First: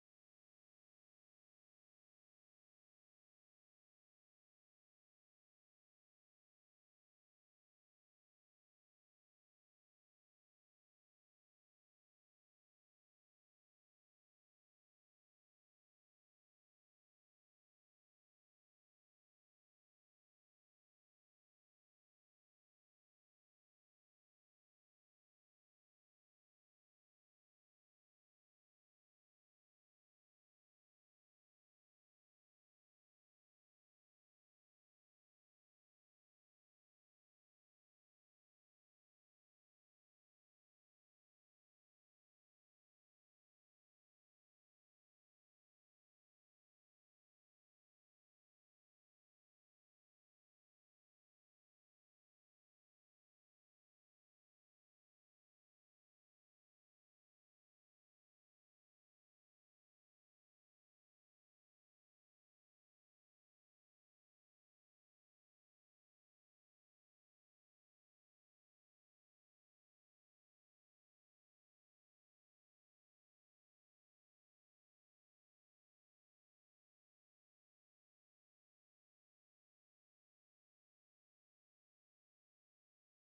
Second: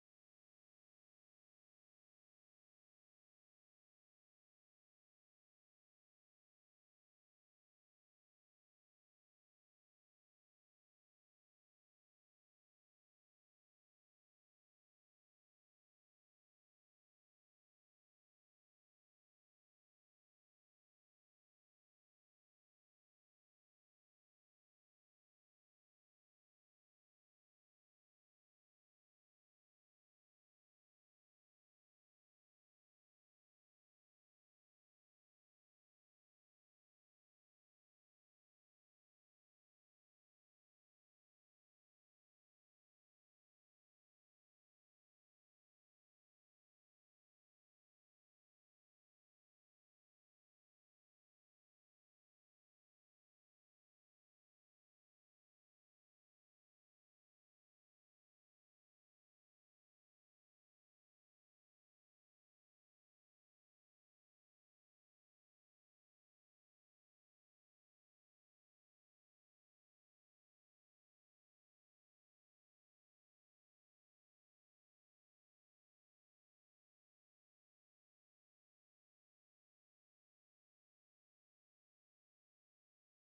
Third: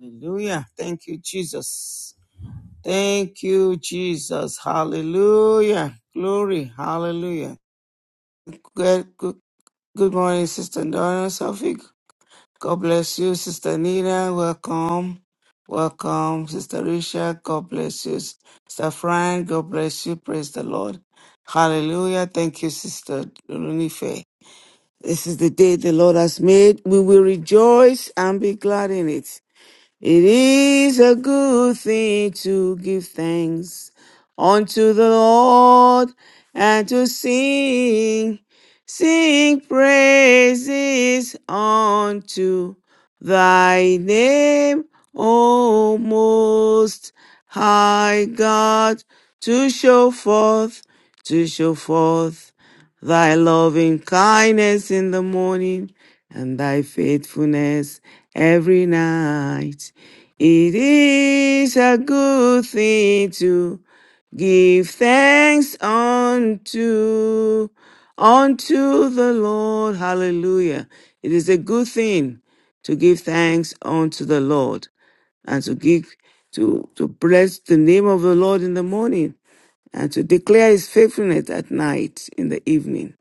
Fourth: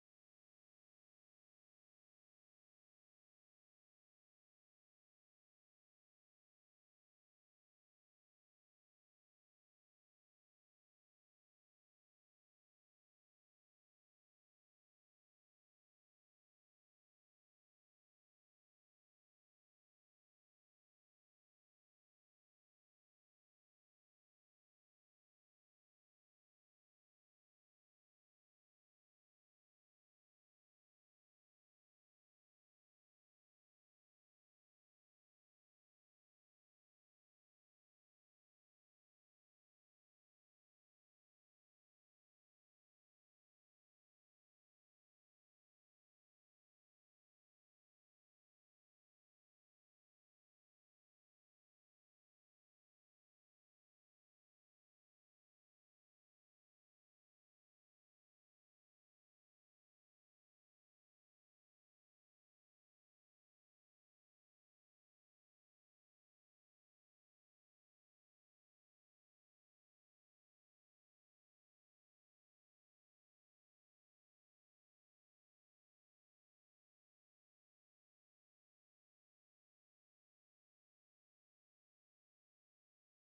Hallelujah. Thank you, Jesus. Thank you, Jesus. Hallelujah. Glory. Hallelujah. Good, good, good morning, Sister Donna Sophic. God bless you, Sister Nina. Welcome. Welcome, Sister Risha. God bless you. Sister Fran, God bless you. Praise the Lord. Hallelujah. Thank you, Sister Lunife. This is the day the Lord has made. We will rejoice and be glad in it. It is a good thing to give thanks unto the Lord and to sing, sing praises unto thy name, O most high God, to show forth, to show forth thy loving kindness in the morning and thy faithfulness every night. It is a good thing to give thanks unto unto the Lord. Hallelujah. It is a good thing to give thanks unto the Lord and to give to, to bless the name of the Lord in the morning and to declare his faithfulness at night in the evening.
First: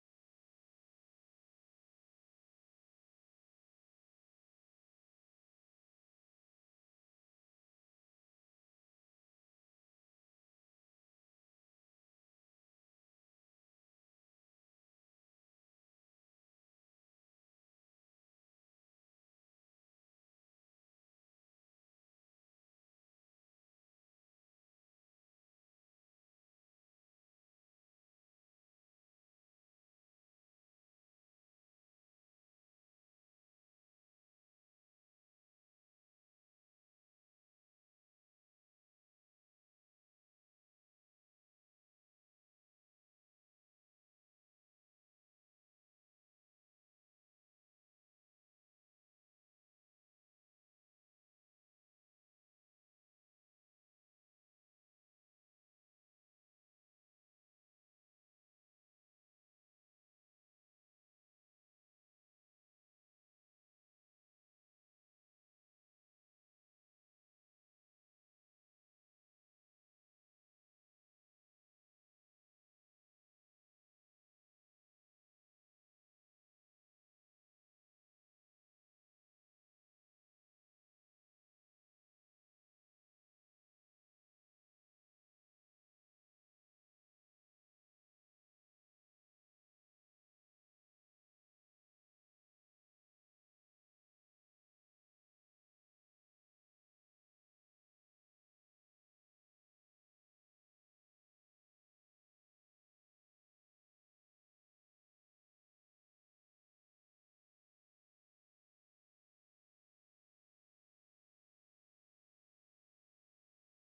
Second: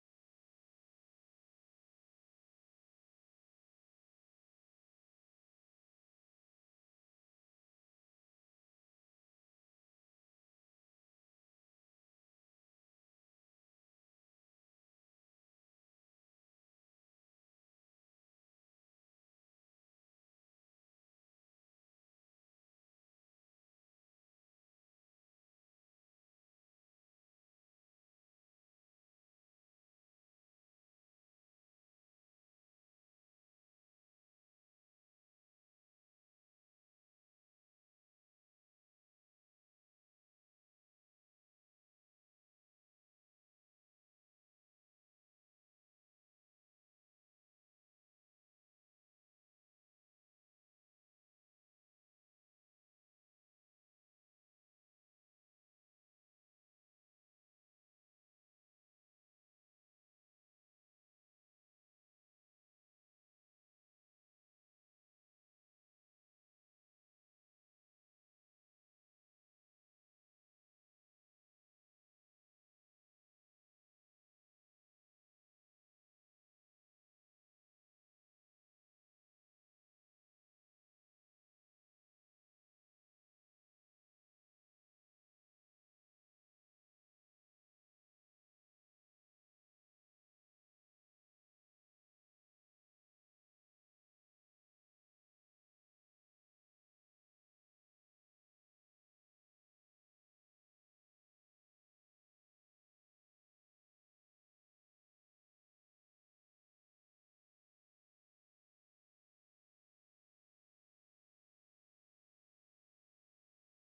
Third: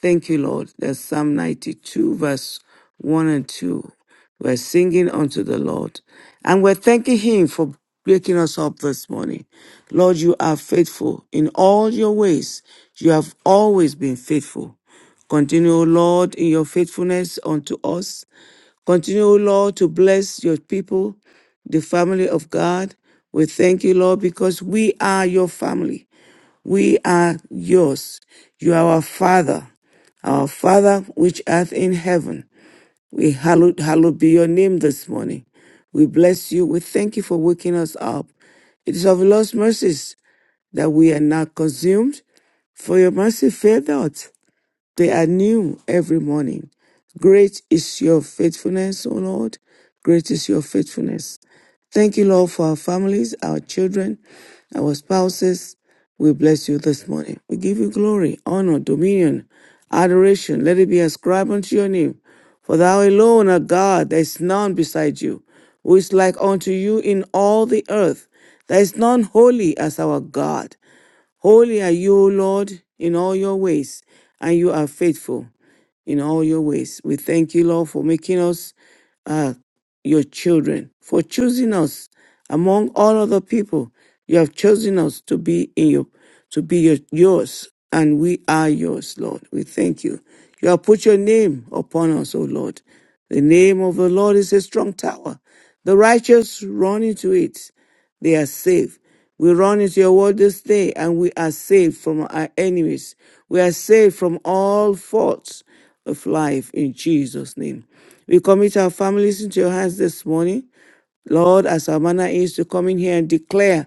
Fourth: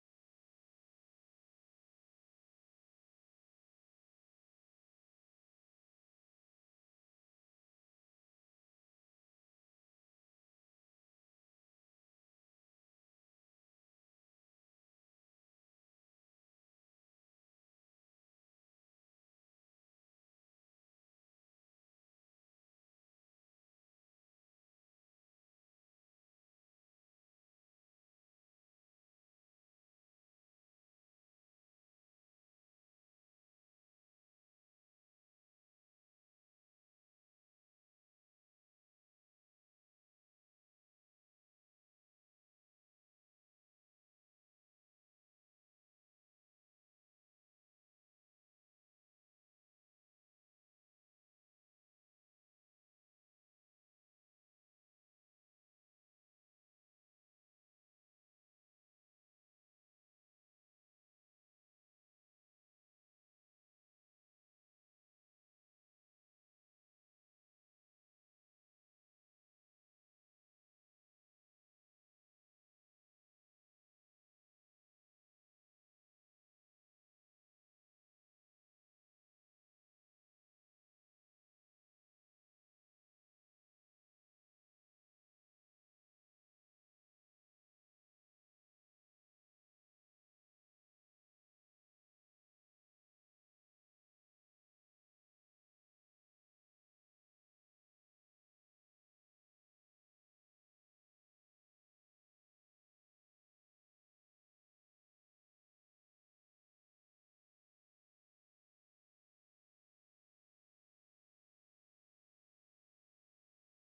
Thank you, Lord. That's Psalm 92, verse 1 and 2. We're singing unto the Lord. And we're thanking him for waking us up this morning. Lord, you are faithful in all your ways. You have always been faithful. Continue, O Lord, in your faithfulness unto us. Continue, O Lord, to bless your people, the family of God. We thank you, Lord, because we are your family. We are yours. You are our Father, our Father which art in heaven. We hallowed, hallowed be your name this morning. We bless you. We thank you for waking us up. It is of your Lord's mercies that we are not consumed, for your mercy failed not. They are new every morning. Great is your faithfulness, O Lord. Great is your faithfulness. Thank you, Lord, for our families, our children, our spouses. We bless you this morning. We give you glory, honor, dominion, adoration. Let it be ascribed unto your name. For thou alone art God, there is none beside you, who is like unto you in all the earth. There is none holy as our God. Holy are you, O Lord, in all your ways, and you are faithful in all your ways. We thank you, Lord, for making us uh, your children, for choosing us among all other people. You have chosen us to be in your, to be your, yours, and we are yours, Lord. We thank you. You have put your name upon us, O Lord. The name of the Lord is a strong tower. The righteous run into it they are saved. We run into your word this day and we are saved from our enemies. We are saved from all faults of life in Jesus' name. We commit our families into your hands this morning. Lord, as our manner is to come in here and declare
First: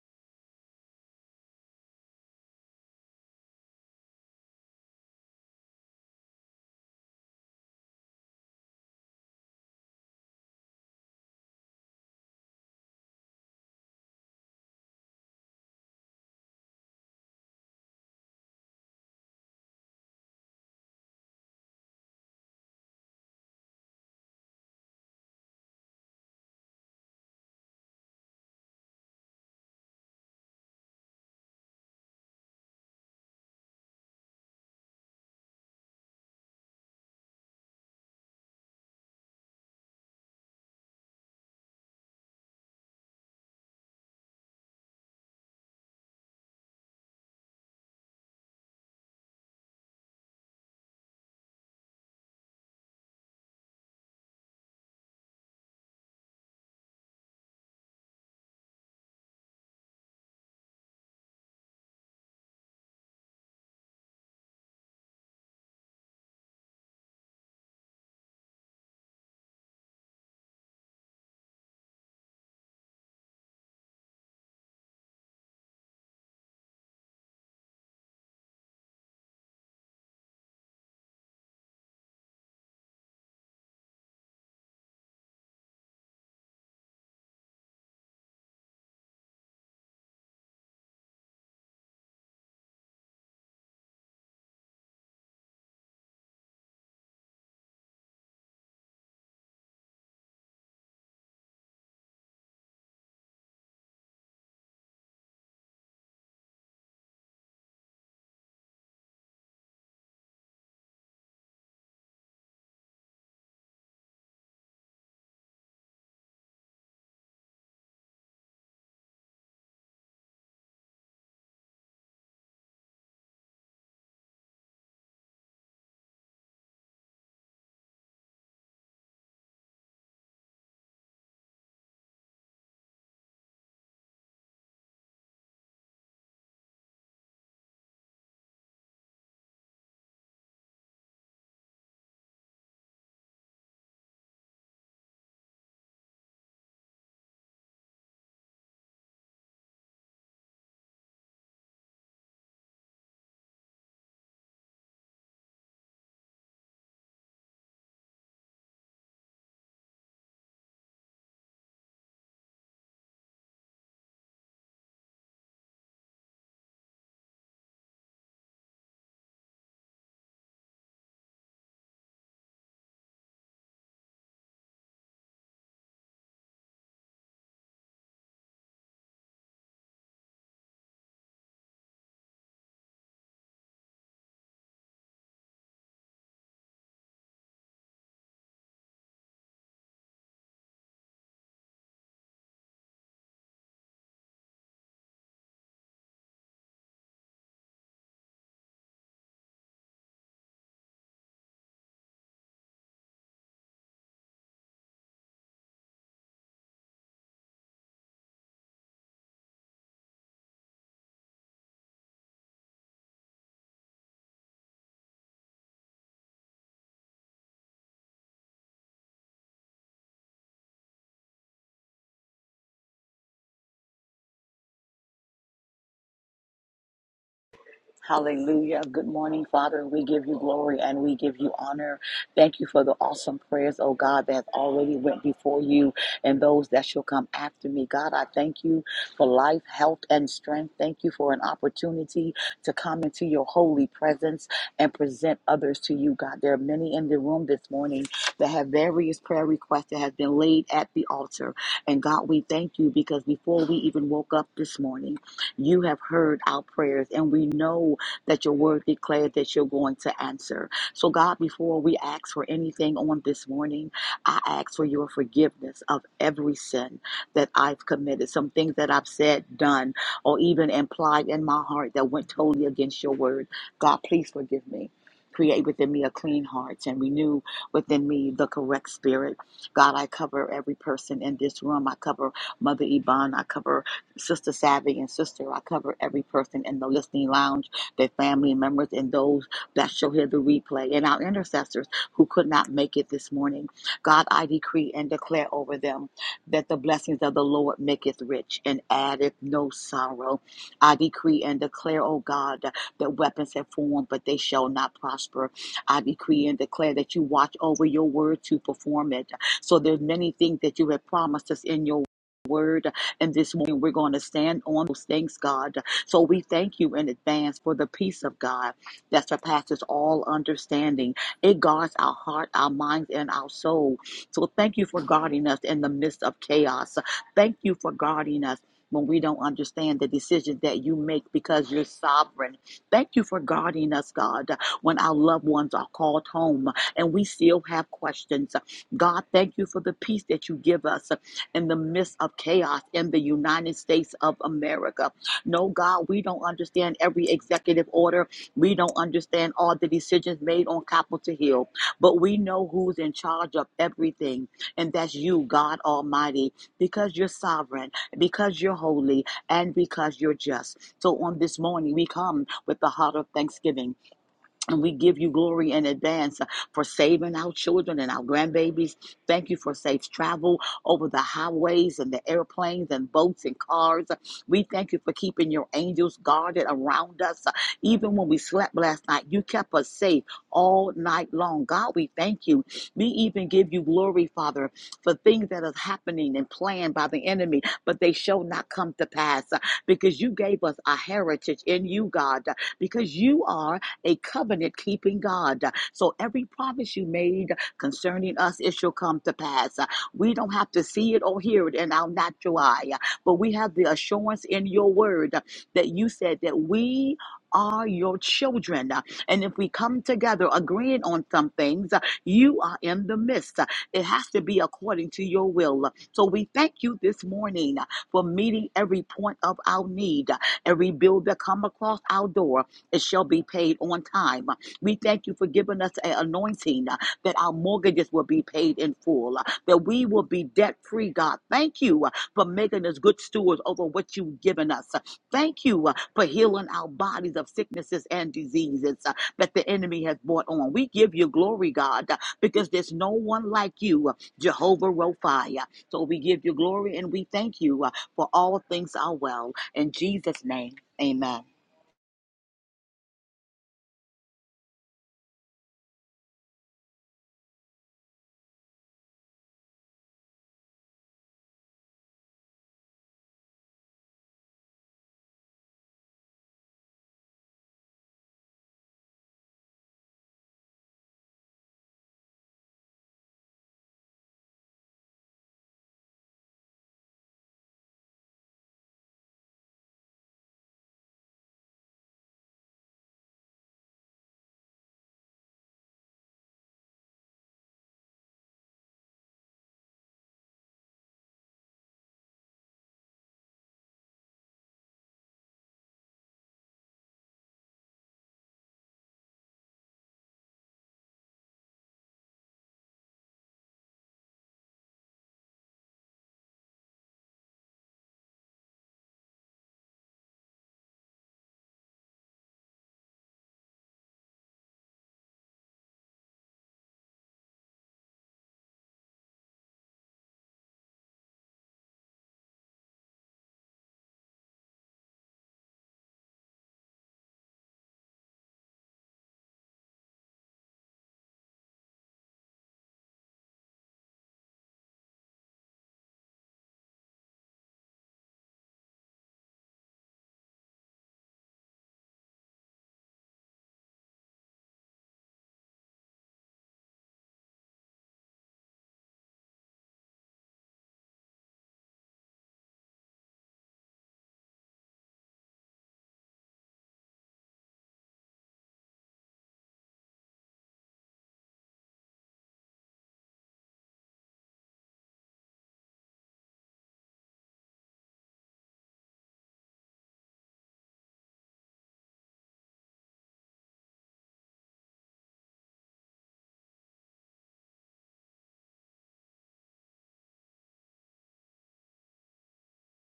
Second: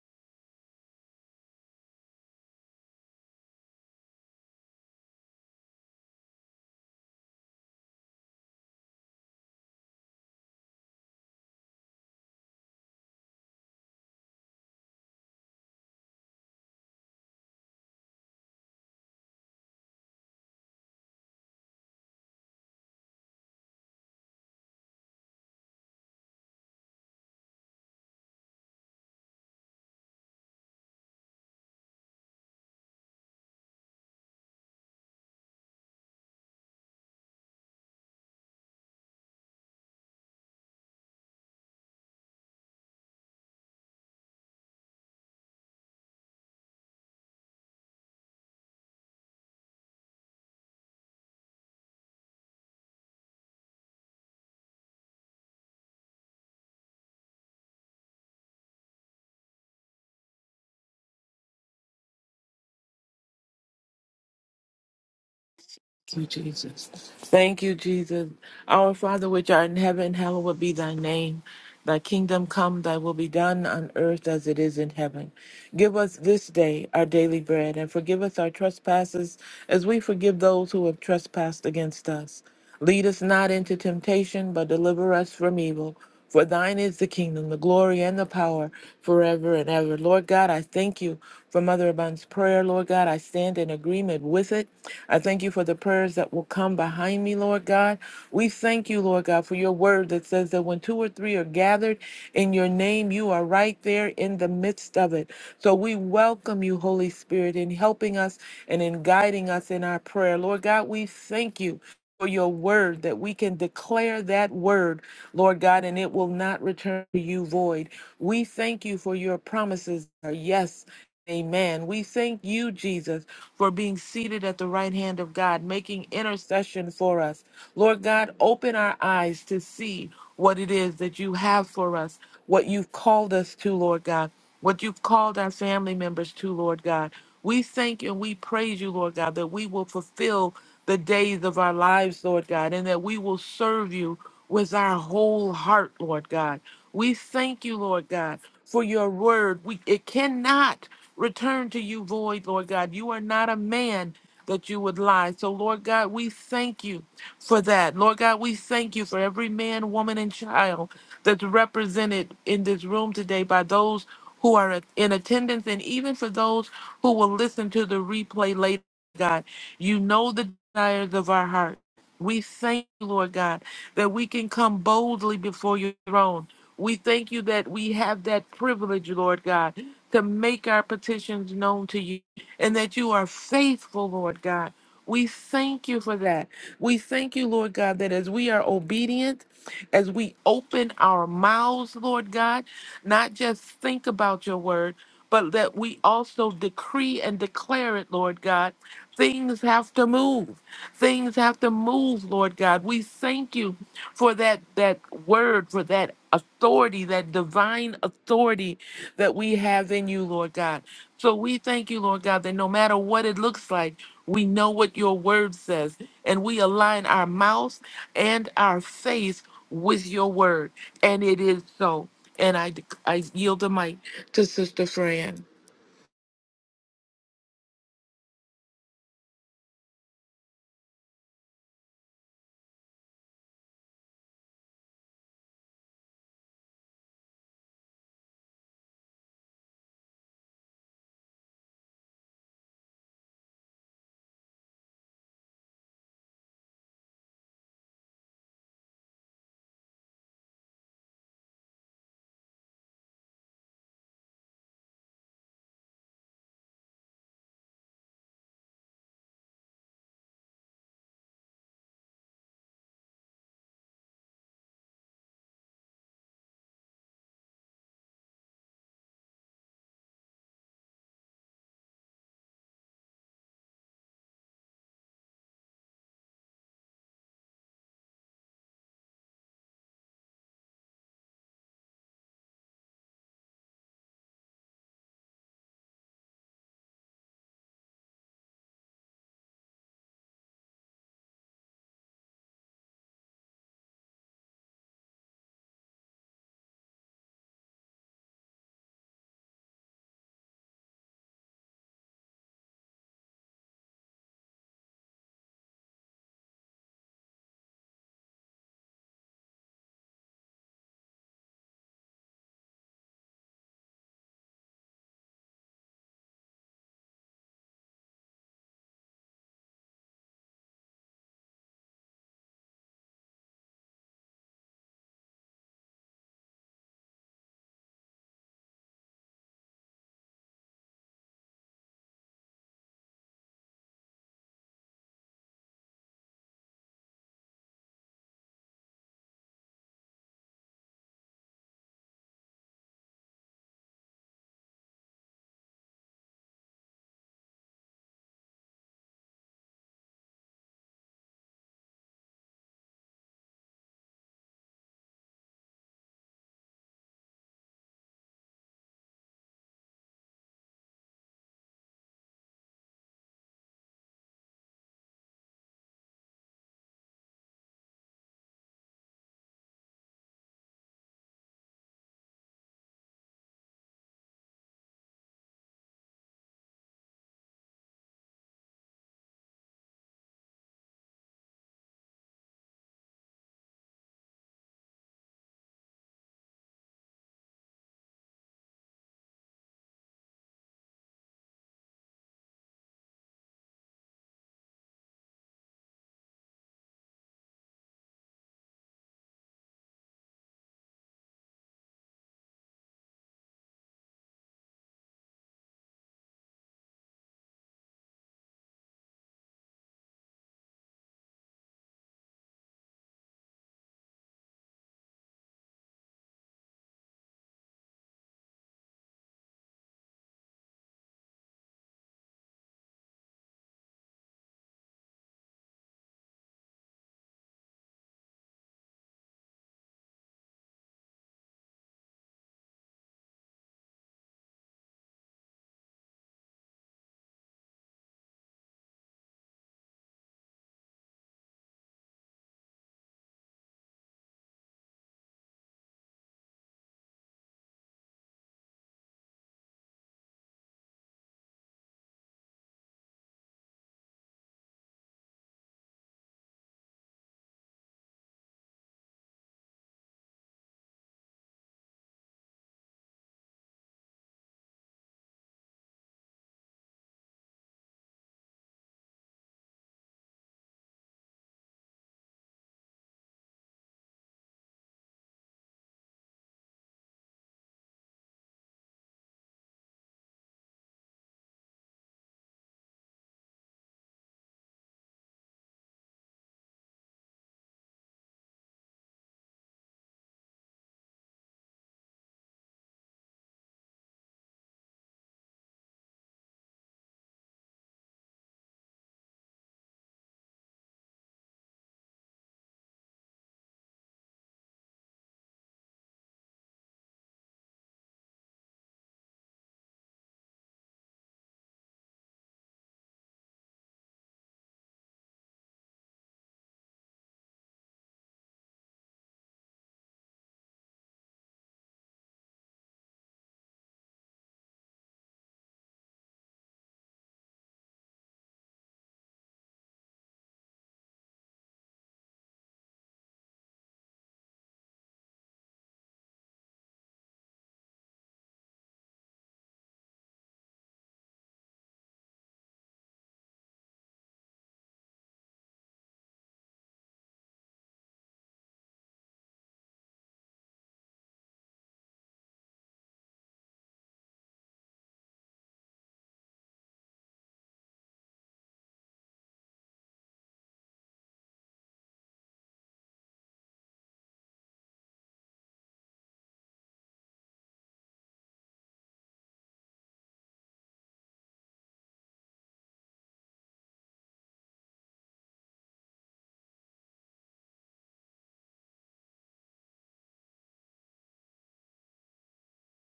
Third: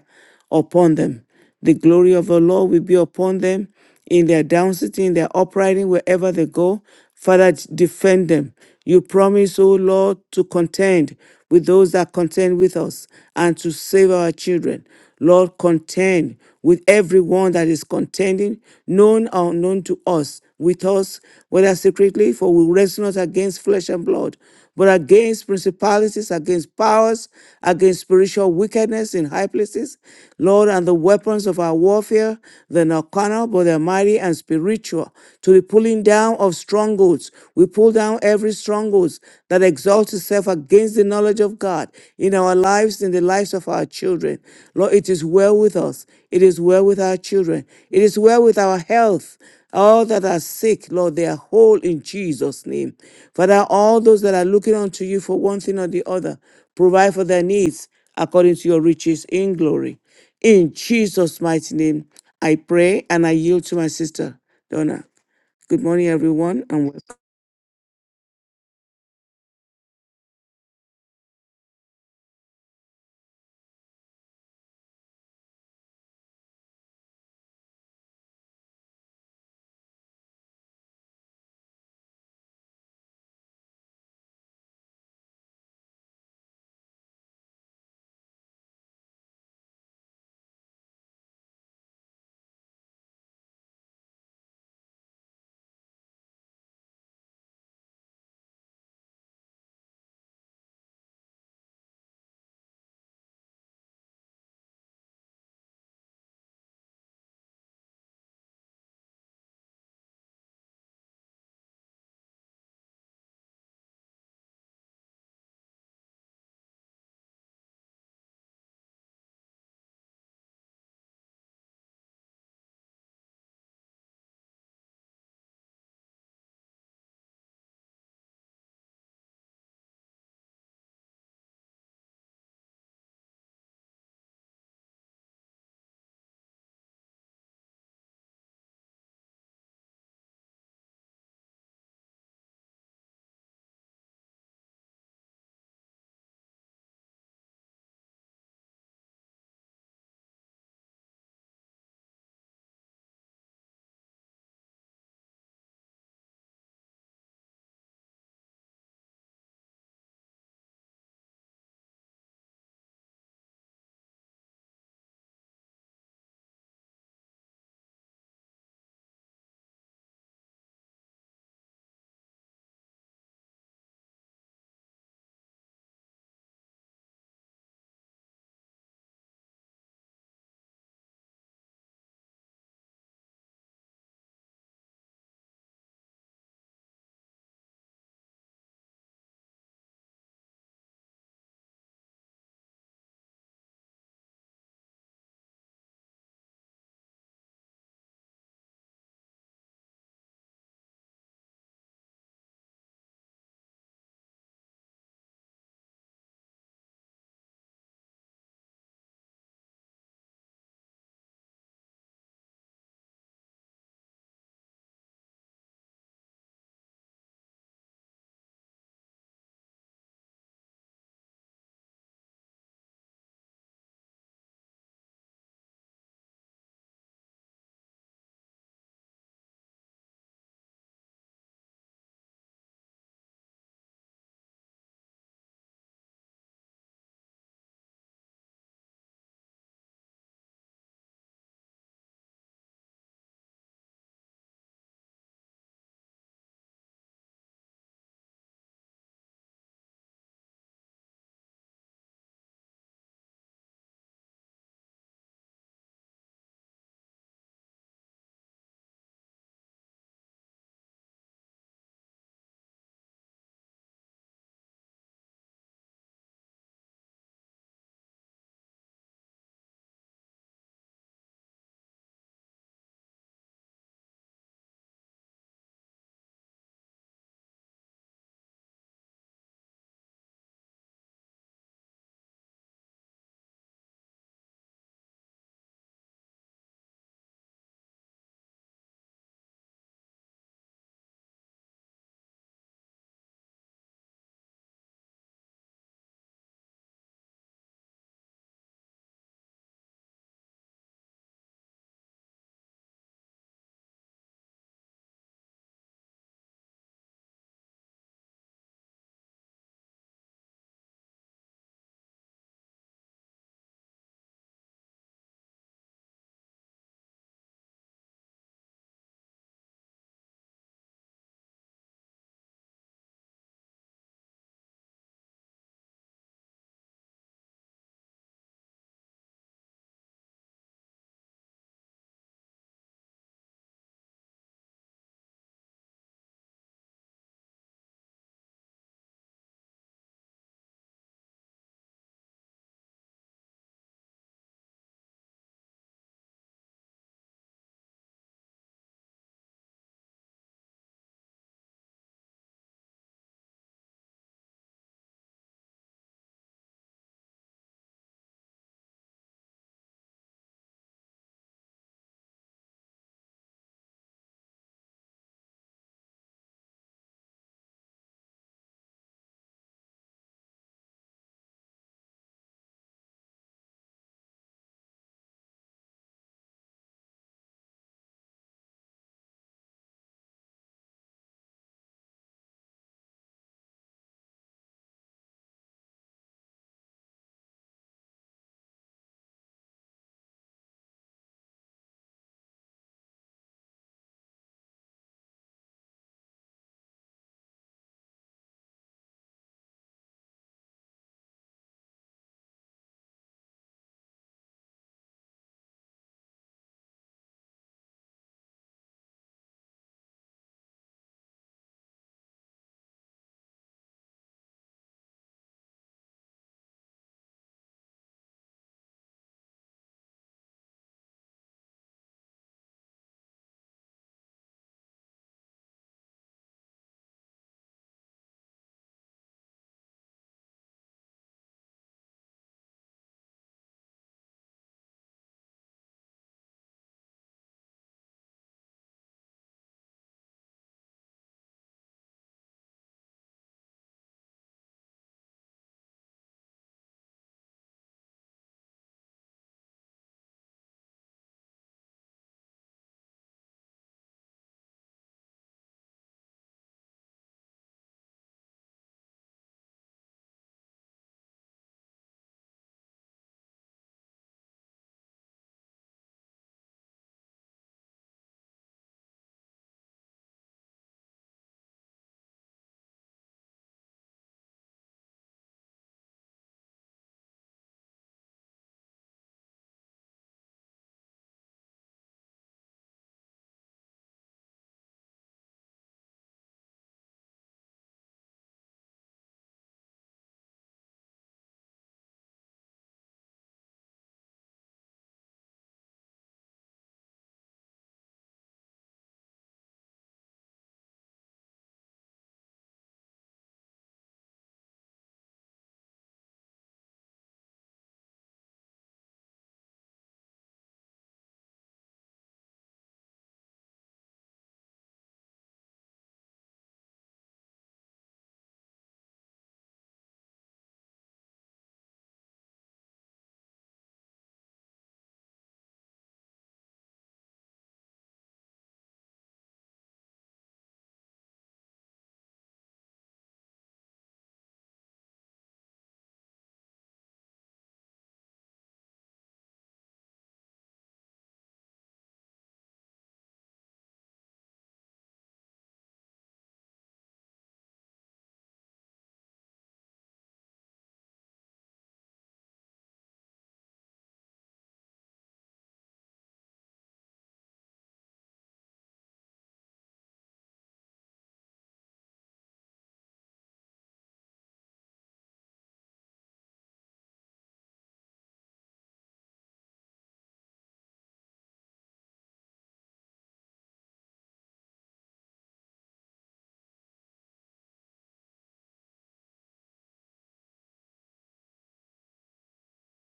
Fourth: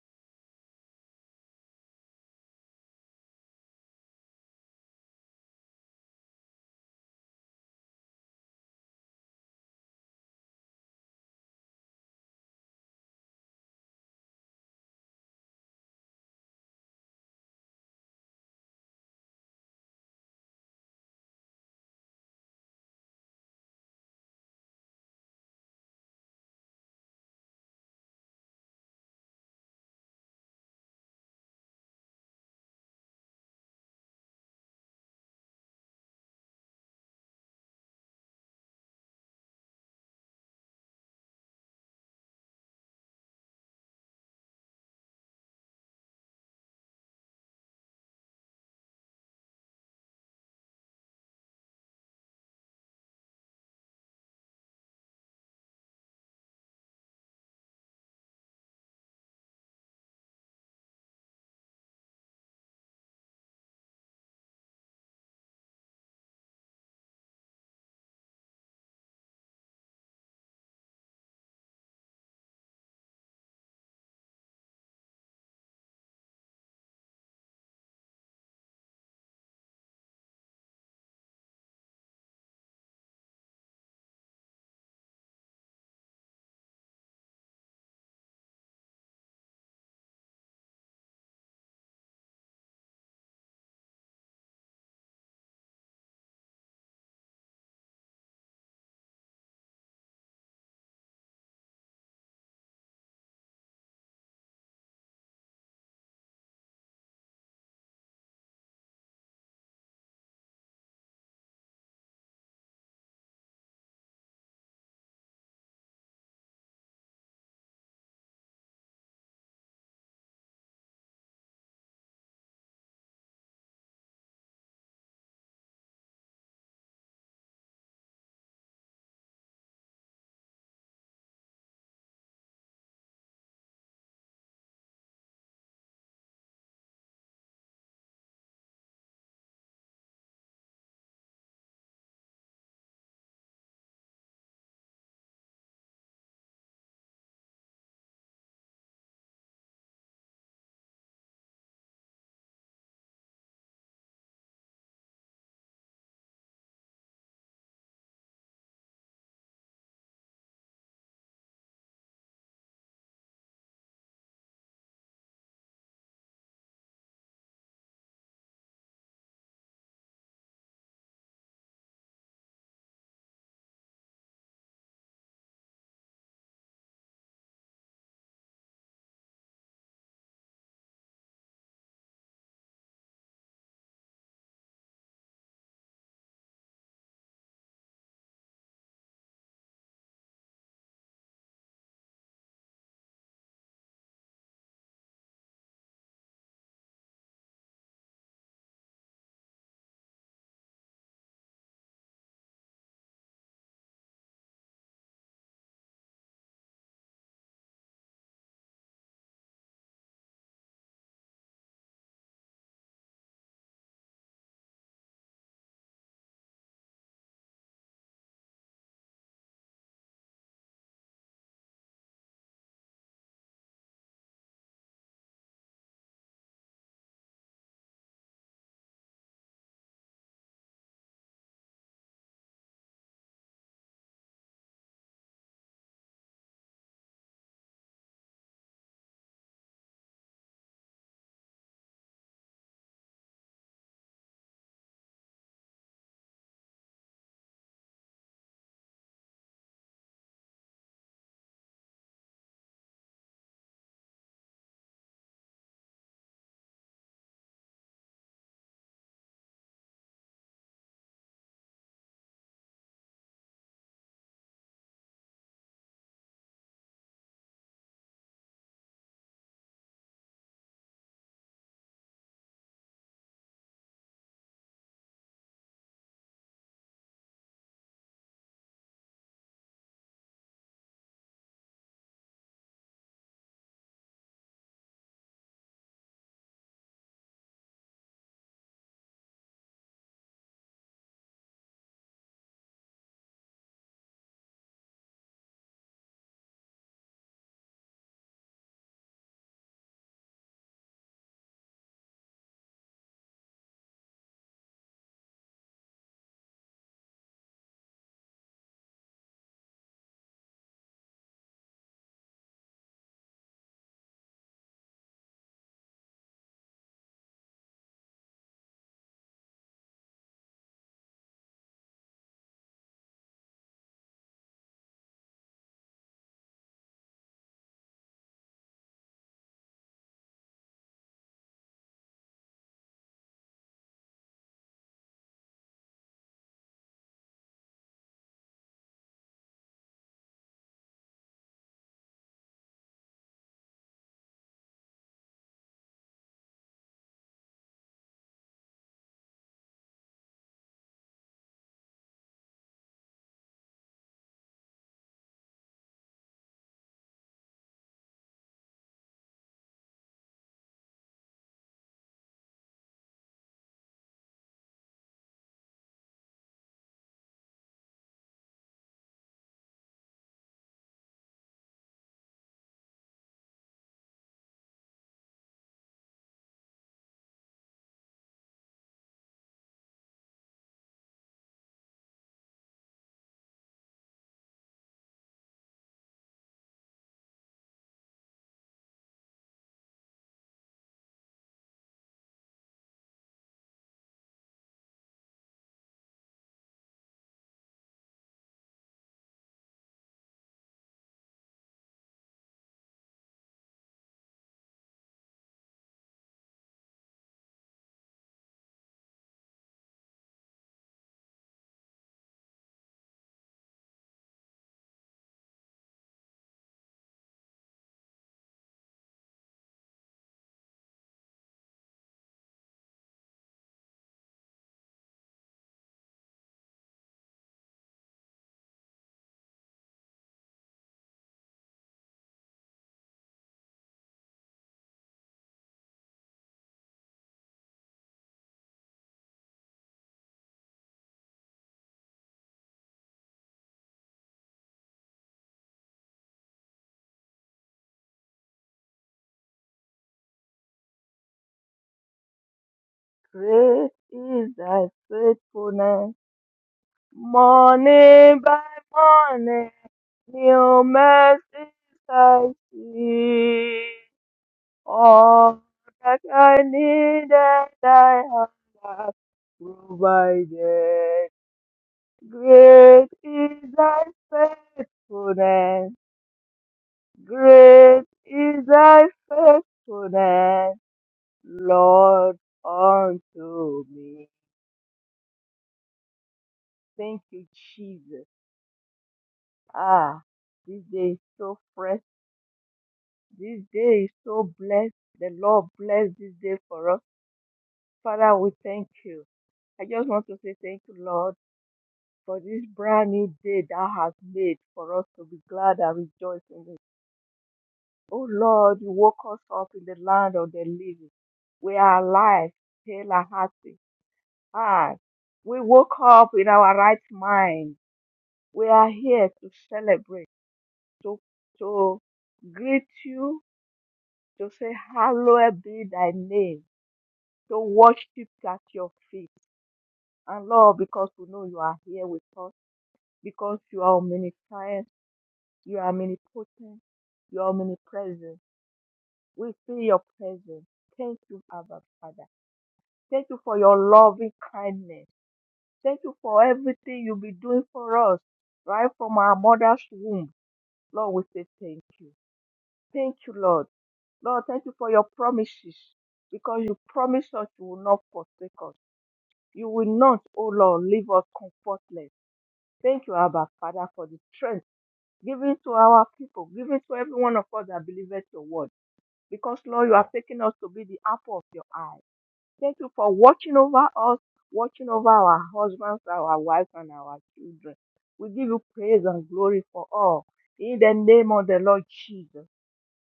upon them. The glory of the Lord will be upon them in their down sitting, in their uprising, wherever they go. Father, defend them. You promise, O Lord, to contend with those that contend with us and to save our children. Lord, contend with everyone that is contending, known or unknown to us, with us, whether secretly, for we wrestle not against flesh and blood, but against principalities, against powers, against spiritual wickedness in high places. Lord, and the weapons of our warfare, they're not carnal, but they're mighty and spiritual. To the pulling down of strongholds, we pull down every strongholds that exalts itself against the knowledge of God in our lives, in the lives of our children. Lord, it is well with us. It is well with our children. It is well with our health. All that are sick, Lord, they are whole in Jesus' name. Father, all those that are looking unto you for one thing or the other, provide for their needs according to your riches in glory. In Jesus' mighty name, I pray and I yield to my sister, Donna. Good morning, Thank you, everyone, and Jesus. welcome. Thank you, Jesus. Our Father, which art in heaven, hallowed be thy name. Thy kingdom come, thy will be done on earth as it is in heaven. Give us this day our daily bread, and forgive us our trespasses as we forgive those who have trespassed against us. Lead us not into temptation, but deliver us from evil. For thine is the kingdom, the glory, and the power forever and ever. Lord God, I thank you for Mother Abundant's prayer. Lord God, I stand in agreement with it. I thank you for the prayers that will come behind me, Lord God. We thank you, Lord God, for your word that says that when two or three are gathered in your name, you are right there in the midst of it. So we welcome you, Holy Spirit, in helping us and in guiding us in our prayer. Lord God, we thank you for your word that we can declare that word, Lord God, and it will not return to you void. We thank you for your promises. Are yes. Amen. We thank you, Jesus, for being seated at the right hand of God, making intercession for us. Lord God, open our eyes to see what it is that you have for us, what you've called us to, Lord God, what you've called our family members to, Lord God. We thank and we praise you, Lord God, that we will fulfill the days of our lives, Lord God, and that we will serve you with our whole heart, Lord God. We thank you, Lord God, for your word. We it cannot return to you void, Lord God. You are not a man that you would lie. So, Lord God, we thank you for that. Lord God, we thank you for every man, woman, and child that's represented in this room today by those who are in attendance and even for those who will listen to the replay later, God. You know the desires of our heart. We thank you, Lord God, that we can come boldly before your throne. We thank you that we have that privilege, Lord God, to make our petitions known to you and that you are faithful, Lord God. We thank you for that. We thank you, Lord God, that as we are obedient, as we open our mouths, Lord God, not just think about your word, but that we also decree and declare it, Lord God. Things have to move. Things have to move, Lord God. We thank you for that that word, for that authority, that divine authority that we have in you, Lord God. So we thank you, Lord God, that no matter what it looks like, we know what your word says, and we align our mouths and our faith with your word. And it is so. And I, I yield the mic to Sister Fran. Hallelujah. Good morning, Father. We give you glory and we give you honor. Thank you for the awesome prayers, oh God, that have already went before you and those that shall come after me. God, I thank you for life, health, and strength. Thank you for an opportunity to come into your holy presence and present others to you, God. There are many in the room this morning that have various prayer requests that have been laid at the altar. And God, we thank you because before we even woke up this morning, you have heard our prayers, and we know that your word declared that you're going to answer. So, God, before we ask for anything on this morning, I ask for your forgiveness of every sin that I've committed, some things that I've said, done, or even implied in my heart that went totally against your word. God, please forgive me. Create within me a clean heart and renew within me the correct spirit. God, I cover every person in this room. I cover Mother Yvonne. I cover Sister Savvy and Sister. I cover every person in the listening lounge, their family members, and those that shall hear the replay, and our intercessors who could not make it this morning. God, I decree and declare over them that the blessings of the Lord maketh rich and addeth no sorrow. I decree and declare, O God, that weapons have formed, but they shall not prosper. I decree and declare that you watch over your word to perform it. So there's many things that you have promised us in your word and this morning we're going to stand on those things, God. So we thank you in advance for the peace of God that surpasses all understanding. It guards our heart, our minds, and our soul. So thank you for guarding us in the midst of chaos. Thank you for guarding us. When we don't understand the decisions that you make because you're sovereign. Thank you for guarding us, God, when our loved ones are called home and we still have questions. God, thank you for the peace that you give us in the midst of chaos in the United States of America. No, God, we don't understand every executive order. We don't understand all the decisions made on Capitol Hill, but we know who's in charge of everything, and that's you, God Almighty, because you're sovereign, because you're holy, and because you're just. So on this morning, we come with the heart of thanksgiving and we give you glory in advance uh, for saving our children and our grandbabies. Thank you for safe travel over the highways and the airplanes and boats and cars. We thank you for keeping your angels guarded around us. Uh, Even when we slept last night, you kept us safe all night long. God, we thank you. We even give you glory, Father, for things that are happening and planned by the enemy, but they shall not come to pass uh, because you gave us a heritage in you, God, uh, because you are a covenant keeping God. So every promise you made concerning us, it shall come to pass. We don't have to see it or hear it in our natural eye, but we have the assurance in your word that you said that we are your children. And if we come together agreeing on some things, you are in the midst. It has to be according to your will. So we thank you this morning for meeting every point of our need, every bill that come across our door. It shall be paid on time. We thank you for giving us an anointing uh, that our mortgages will be paid in full, uh, that we will be debt free, God. Thank you uh, for making us good stewards over what you've given us. Uh, Thank you uh, for healing our bodies of sicknesses and diseases uh, that the enemy has brought on. We give you glory, God, uh, because there's no one like you, uh, Jehovah Rophi. Uh, So we give you glory and we thank you uh, for all things are well. In Jesus' name, amen. Great is thy faithfulness, morning by morning, new mercies I see. All that I needed, thy hand hath provided. Great is thy faithfulness, great is thy faithfulness, Lord, unto me. Thank you, Jesus. Ah, this day is so fresh. This day is so blessed. The Lord bless this day for us. Father, we thank you. I just want to say thank you, Lord, for this brand new day that has made for us to be glad and rejoice in it. Oh Lord, you woke us up in the land of the living. We are alive, hale and hearty. Ah, we woke up in our right mind. We are here to celebrate, to to greet you to say, Hallowed be thy name, to worship at your feet. And Lord, because we know you are here with us, because you are omniscient, you are omnipotent, you are omnipresent. We feel your presence. Thank you, Abba Father. Thank you for your loving kindness. Thank you for everything you'll be doing for us, right from our mother's womb. Lord, we say thank you. Thank you, Lord. Lord, thank you for your promises because you promised us you will not forsake us. You will not, O Lord, leave us comfortless. Thank you, Abba Father, for the strength given to our people, given to every one of us that believeth your word. Because, Lord, you have taken us to be the apple of your eye. Thank you for watching over us, watching over our husbands, our wives, and our children. We give you praise and glory for all. In the name of the Lord Jesus.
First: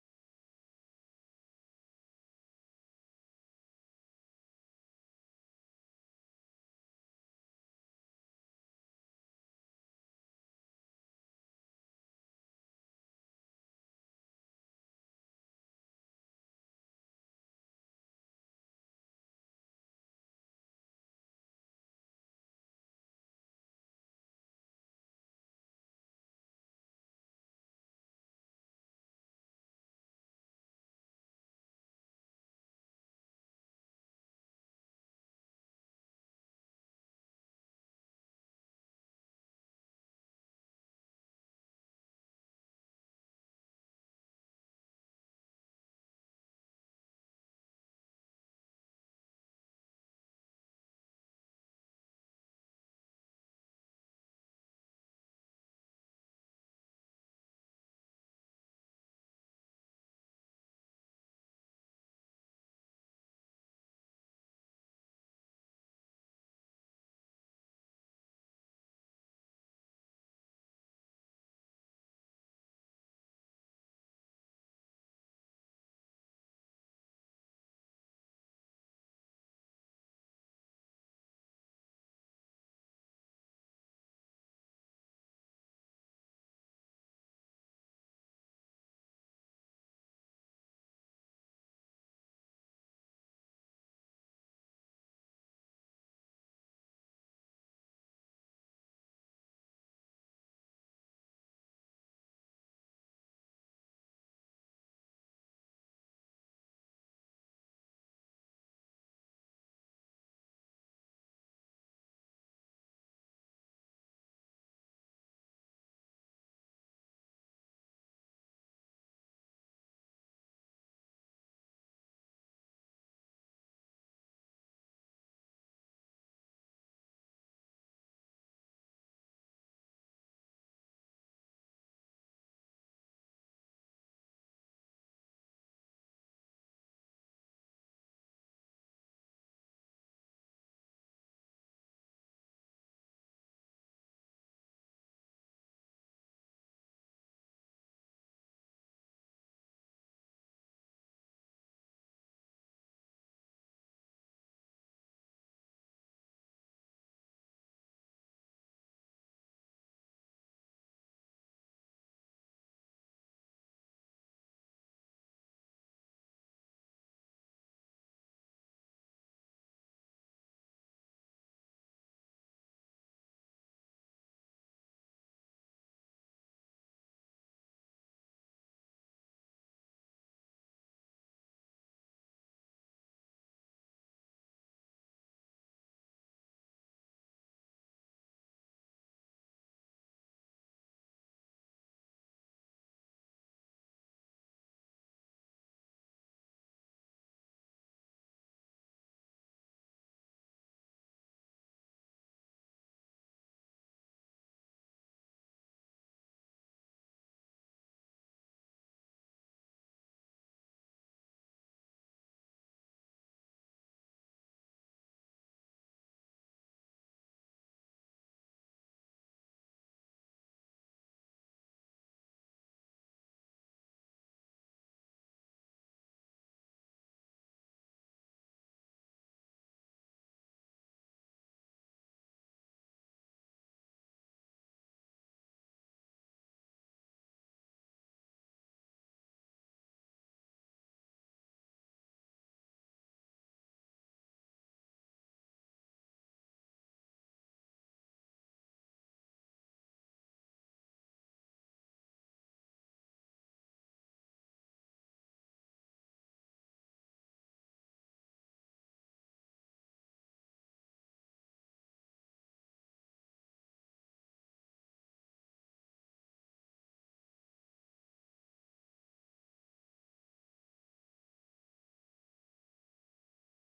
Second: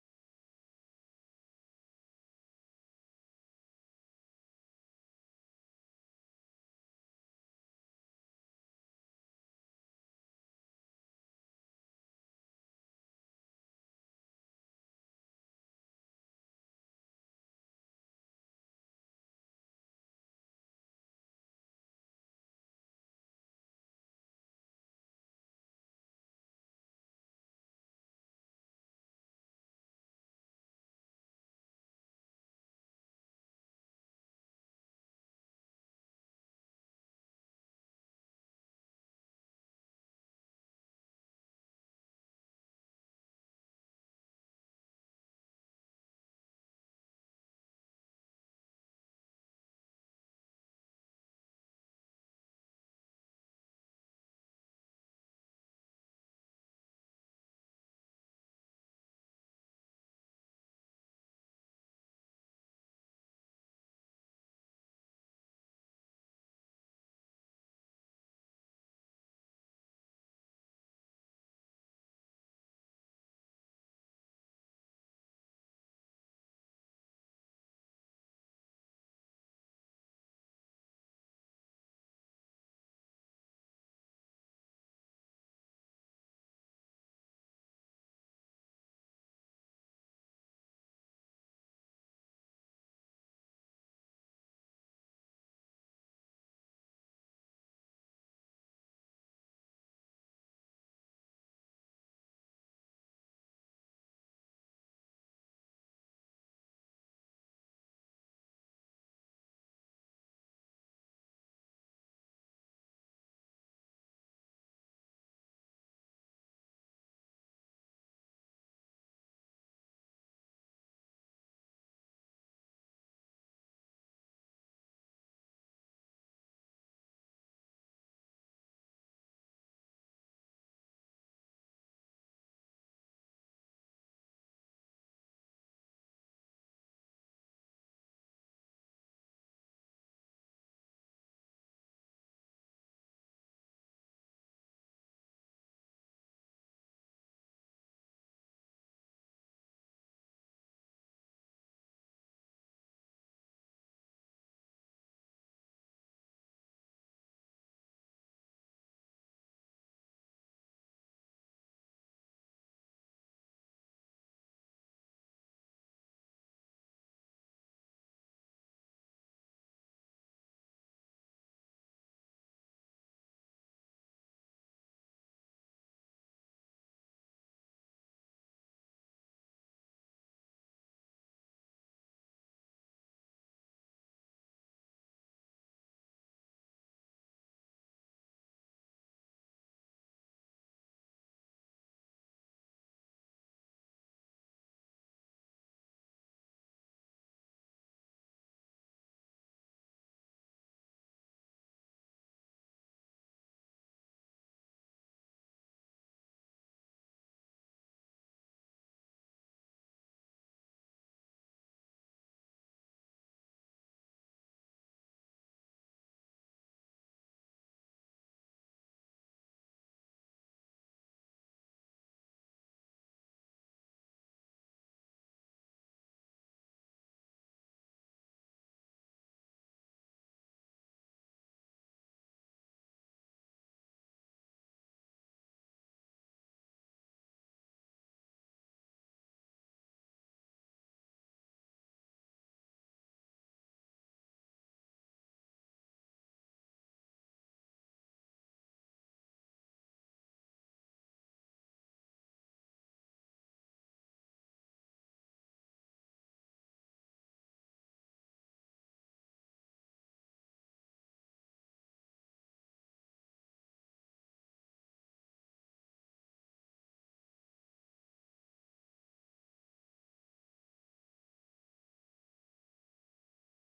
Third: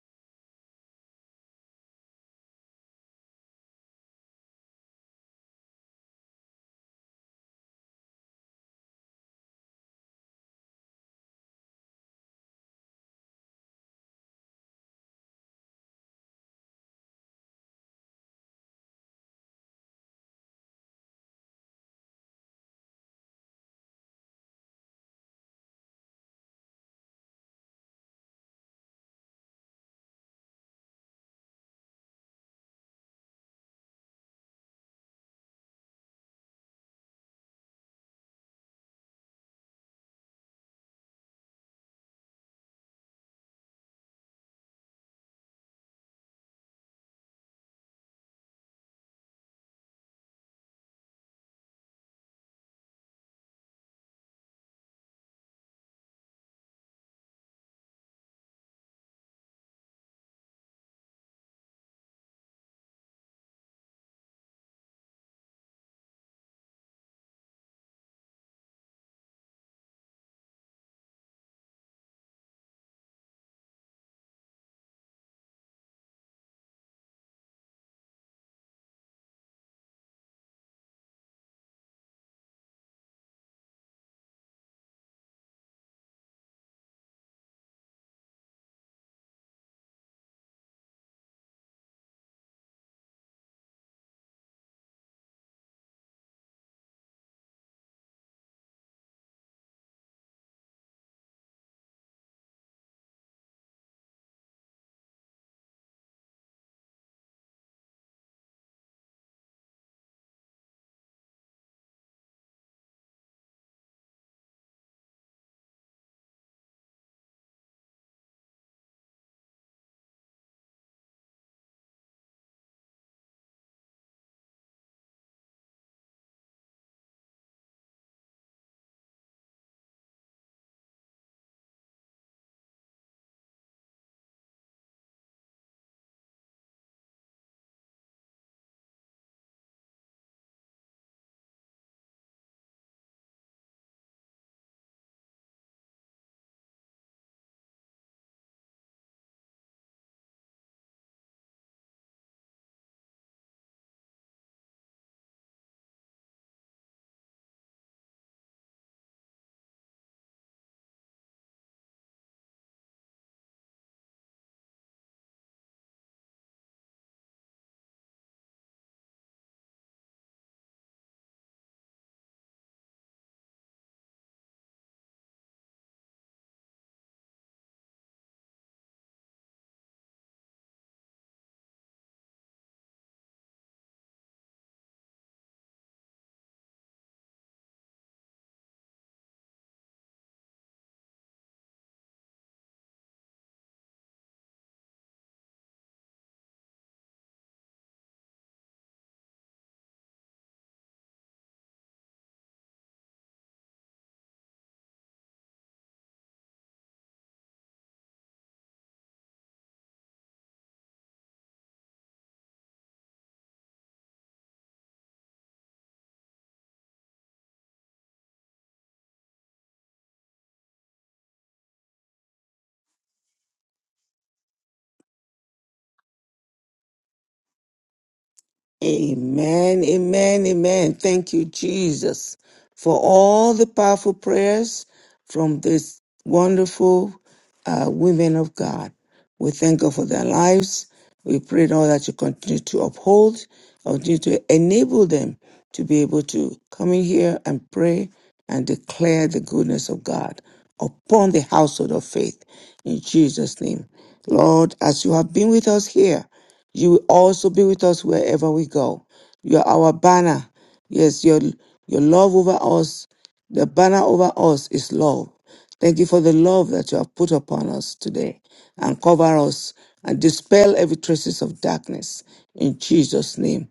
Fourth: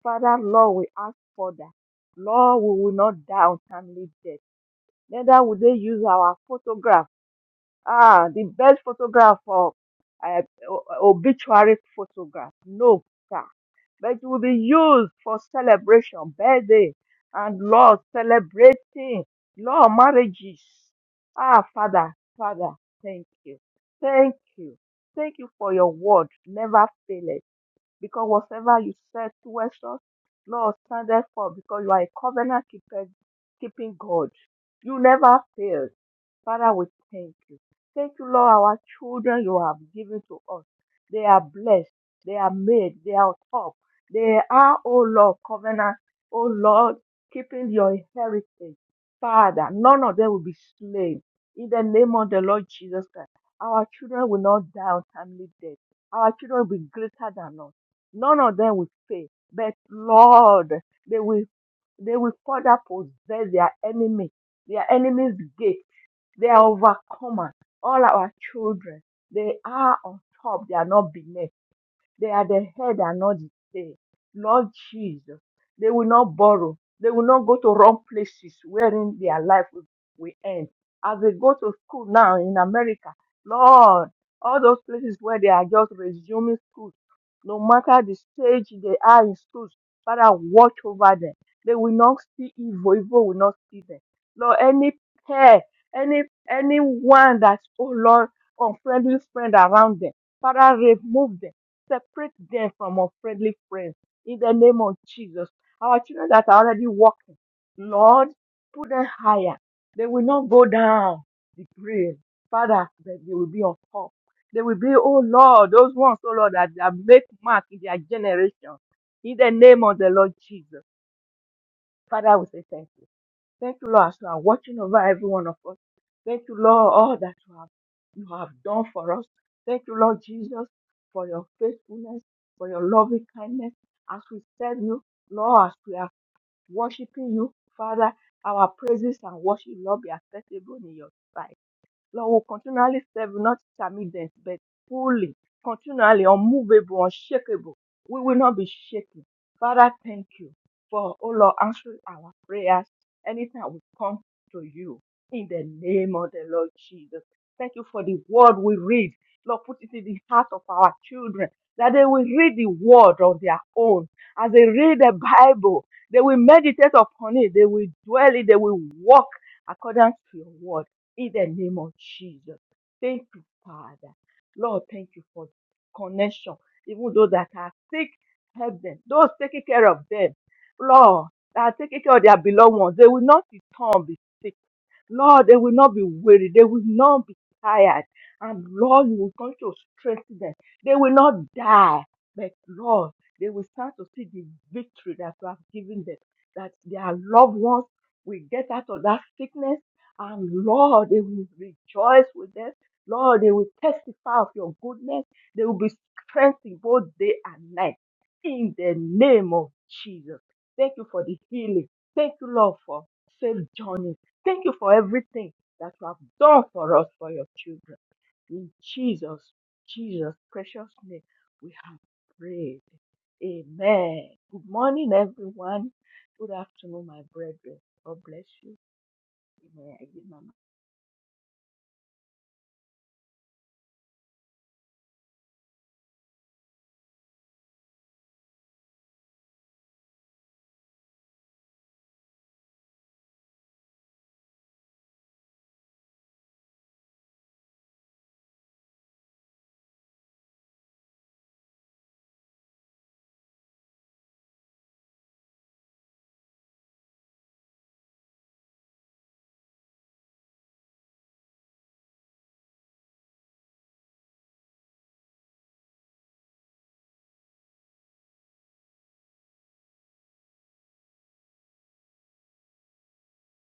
Father, Lord, we ask for that. Lord, we will not die untimely death. Neither will they use our photograph Ah, the best photograph for uh, o- obituary photograph. No, sir. But it will be used for celebration, birthday, and Lord celebrating, Lord marriages. Ah, Father, Father, thank you. Thank you. Thank you for your word. Never failing because whatever you said towards us, Lord, standeth for because you are a covenant keeper, keeping God. You never fail. Father, we thank you. Thank you, Lord, our children you have given to us. They are blessed. They are made. They are top. They are, oh Lord, covenant, oh Lord, keeping your heritage. Father, none of them will be slain. In the name of the Lord Jesus Christ, our children will not die untimely death. Our children will be greater than us. None of them will fail. But Lord, they will they will further possess their enemy, their enemy's gate. They are overcomers. All our children, they are on top. They are not beneath. They are the head and not the tail. Lord Jesus, they will not borrow. They will not go to wrong places wherein their life will, will end. As they go to school now in America, Lord, all those places where they are just resuming school, no matter the stage they are in schools, Father, watch over them. They will not see evil. Evil will not see them. Lord, any pair, any anyone that's oh Lord, unfriendly friend around them, Father, remove them separate them from unfriendly friends in the name of Jesus. Our children that are already walking, Lord, put them higher. They will not go down the grave. Father, that they will be on top. They will be, oh Lord, those ones, oh Lord, that, that make mark in their generation. In the name of the Lord Jesus. Father, we say thank you. Thank you, Lord, as you are watching over every one of us. Thank you, Lord, all that you have you have done for us. Thank you, Lord Jesus, for your faithfulness, for your loving kindness. As we serve you, Lord, as we are worshiping you, Father, our praises and worship, Lord, be acceptable in your sight. Lord will continually serve, not intermittent, but fully, continually, unmovable, unshakable. We will not be shaken. Father, thank you for, oh Lord, answering our prayers anytime we come to you in the name of the Lord Jesus. Thank you for the word we read. Lord, put it in the heart of our children that they will read the word on their own. As they read the Bible, they will meditate upon it, they will dwell it, they will walk according to your word in the name of Jesus. Thank you, Father. Lord, thank you for connection. Even those that are sick, help them. Those taking care of them, Lord, that are taking care of their beloved ones, they will not return. be sick. Lord, they will not be weary. They will not be tired. And Lord, you will come to strengthen them. They will not die. But Lord, they will start to see the victory that you have given them. That their loved ones will get out of that sickness. And Lord, they will rejoice with them. Lord, they will testify of your goodness. They will be strengthened both day and night. In the name of Jesus. Thank you for the healing. Thank you, Lord, for safe journey Thank you for everything that you have done for us, for your children. In Jesus, Jesus' precious name, we have prayed. Amen. Good morning, everyone. Good afternoon, my brethren. God bless you. Amen, Amen. I give my amen, amen. Thank you, Jesus, for all the powerful prayers from this wonderful uh, women of God. We thank God for their lives. We pray now that you continue to uphold, continue to enable them to be able to come in here and pray and declare the goodness of God upon the household of faith in Jesus' name. Lord, as you have been with us here, you will also be with us wherever we go. You are our banner. Yes, your, your love over us, the banner over us is love. Thank you for the love that you have put upon us today and cover us and dispel every traces of darkness in Jesus' name.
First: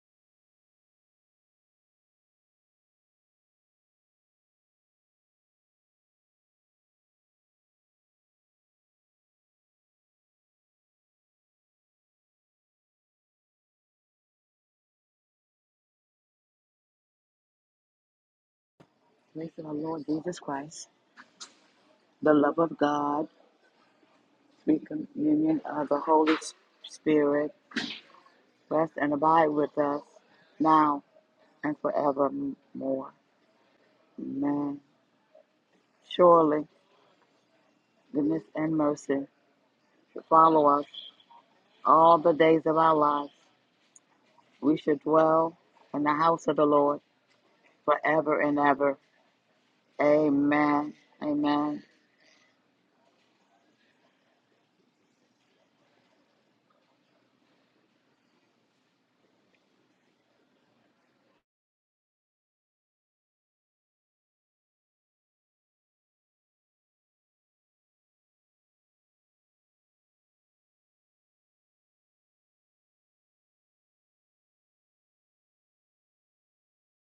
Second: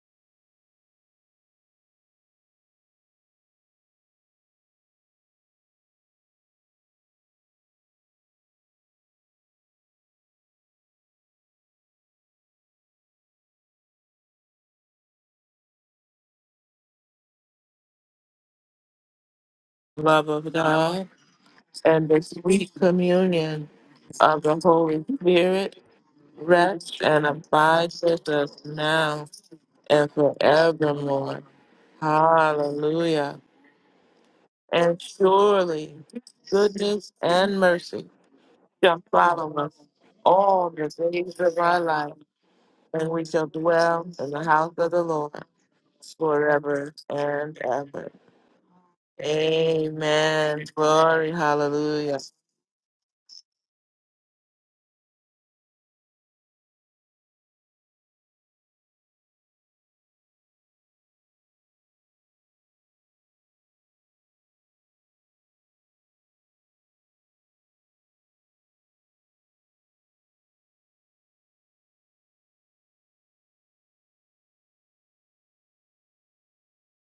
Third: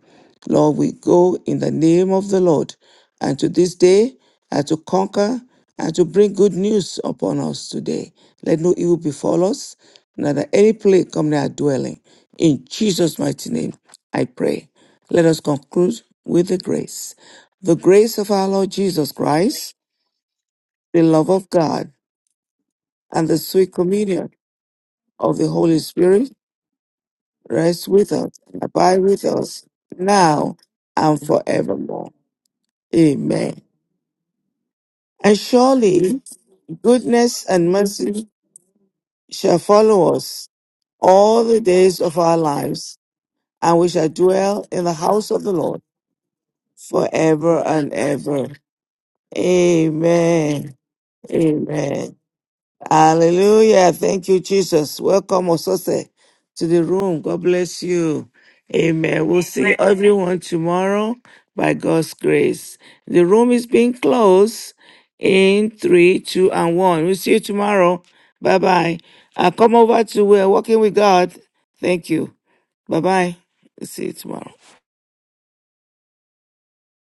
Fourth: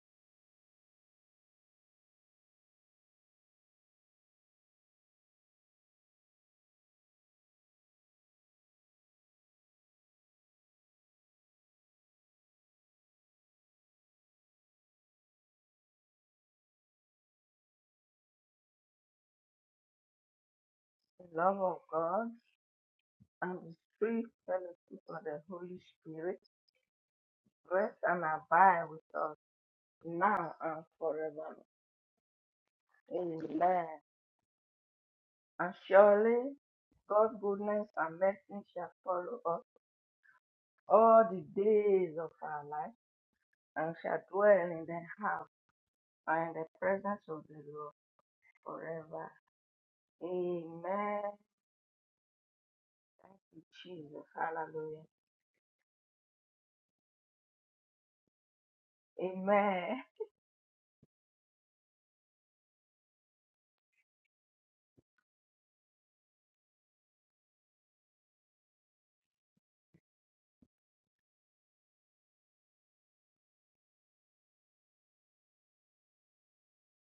Lord, we go in the name of the Lord and to this day, and to conquer, and to bring good news upon us today. Let no evil befall us, neither any plague come near our dwelling. In Jesus' mighty name, I pray. Let us conclude with the grace. The grace of our Lord Jesus Grace of our Christ, Lord Love Jesus of Christ, the God love the of love of God, and the God the love sweet of God, and the and communion sweet the free communion of the sweet Holy fellowship of of the the communion Holy Holy Spirit of the Holy Spirit Spirit rest and Spirit, rest abide rest with and with us and us abide rest abide with and with now us abide us with us and now now and now and forevermore. forever. and forevermore. forevermore. Hallelujah. Amen. Amen. Amen. And And And surely surely surely Surely, goodness God's Goodness and and goodness mercy and mercy goodness mercy and shall shall mercy follow follow shall us us follow should us follow all us the all days all of the the our days days life, all of of the our days our of our life lives, and we lives. shall and we and dwell shall shall in the dwell dwell house We in in of the should the the house Lord of house the dwell Lord in the house and of in the the forever Lord presence of and forever the and Lord ever. forever ever. and ever. forever. Amen. Amen. Amen. Amen. Glory. Amen. Amen. Hallelujah. Thank you, Hallelujah. Jesus. Thank you, Jesus. Hallelujah. Welcome, Osose, to the room. God bless you. Amen. We'll see Amen. everyone tomorrow by God's grace. The room is being closed in three, two, and one. We'll see you tomorrow. Bye bye. Uh, come over to we're Walking with God. Thank you. Bye bye. See you tomorrow.